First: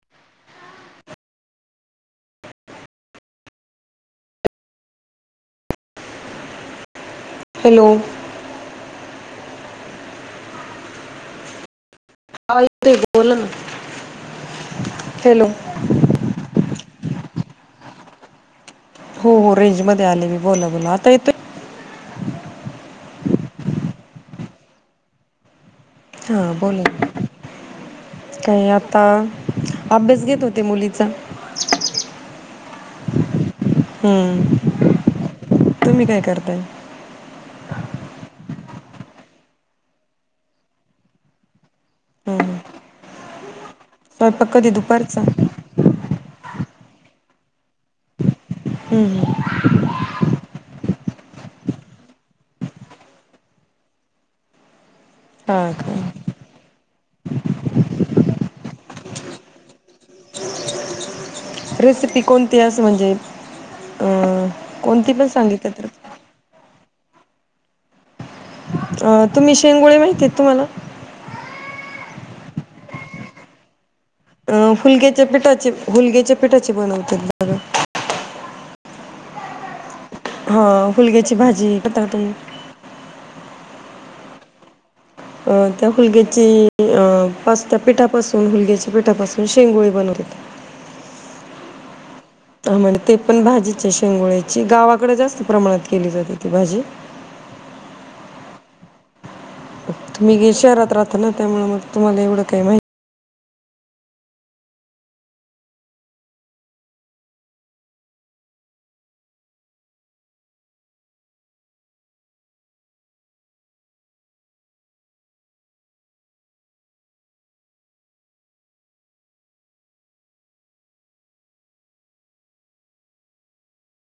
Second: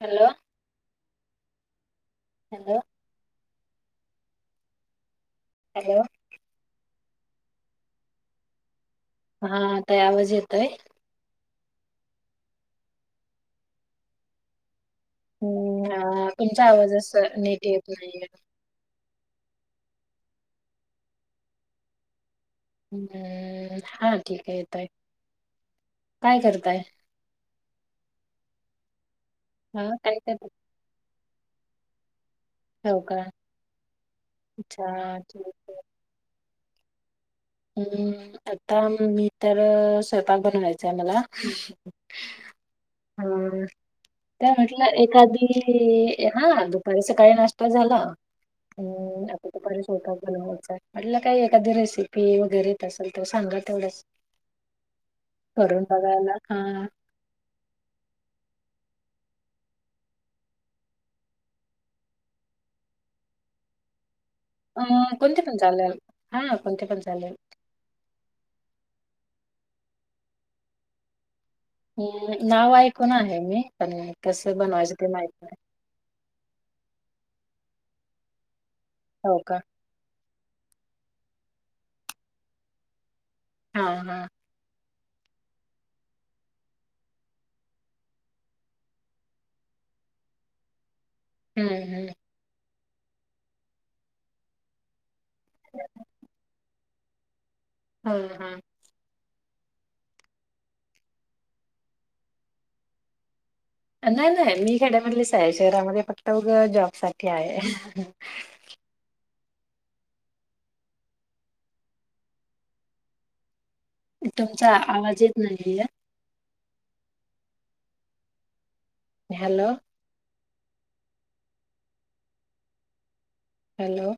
Hello. Hello hello. Hello. हाताय आवाज येतय. हा ताई बोला ना हॅलो हम्म तुमचा आवाज असा नेट येत, नाही. हो हो रेंजमध्येध्ये आले मी बोला बोला आता येतोय, हम्म हा ठीक आहे येतोय. काय हा करताय बोल आता. काही आता हा काय अभ्यास घेत करता होते मुलीचा हो का. हम्म अच्छा तुम्ही काय करताय? अं आता मग मी तर स्वयंपाक बनवायचं आहे मला. हम्म. अ स्वयंपाक त्या कधी म्हटलं दुपारचा एखादी हा दु होय सकाळी नाष्टा झाला. हम्म आता दुपारी स्वयंपाक बनवायचा आहे. म्हटलं काय एखादी रेसि पी वगैर येत असेल तर सांगा तेवढंच हां करून का बघायला. हा. रेसिपी कोणती असं म्हणजे अ अ कोणती पण चाललं, हा कोणती पण- चालेल. अ तुम्ही शेंगोळे माहिती आहेत तुम्हाला? हम्म नाव ऐकून आहे मी. पण कसं अं बनवायचं ते हुलग्याच्या माहित नाही पिठाचे हुलग्याचे पिठाचे बनवतेत बरं. हो का. हा हुलग्याची भाजी पत्रातून हा-हा. अं त्या हुलग्याची अं पास्ता पिठापासून हुलग्याच्या पिठापासून शेंगोळी बनवतेत. हम्म-हम्म. ह मग तेपण भाजीचे शेंगोळची गावाकडं जसं प्रमाणात केली जाते ती भाजी. हा-हा. मी गे शहरात राहता ना, त्यामुळे मग तुम्हाला एवढं काय माहिती. नाही-नाही मी खेड्यामधलीच आहे, शहरामध्ये फक्त उग जॉबसाठी आहे. [inaudible] तुमचा आवाज येत नाहीये. हॅलो. हॅलो.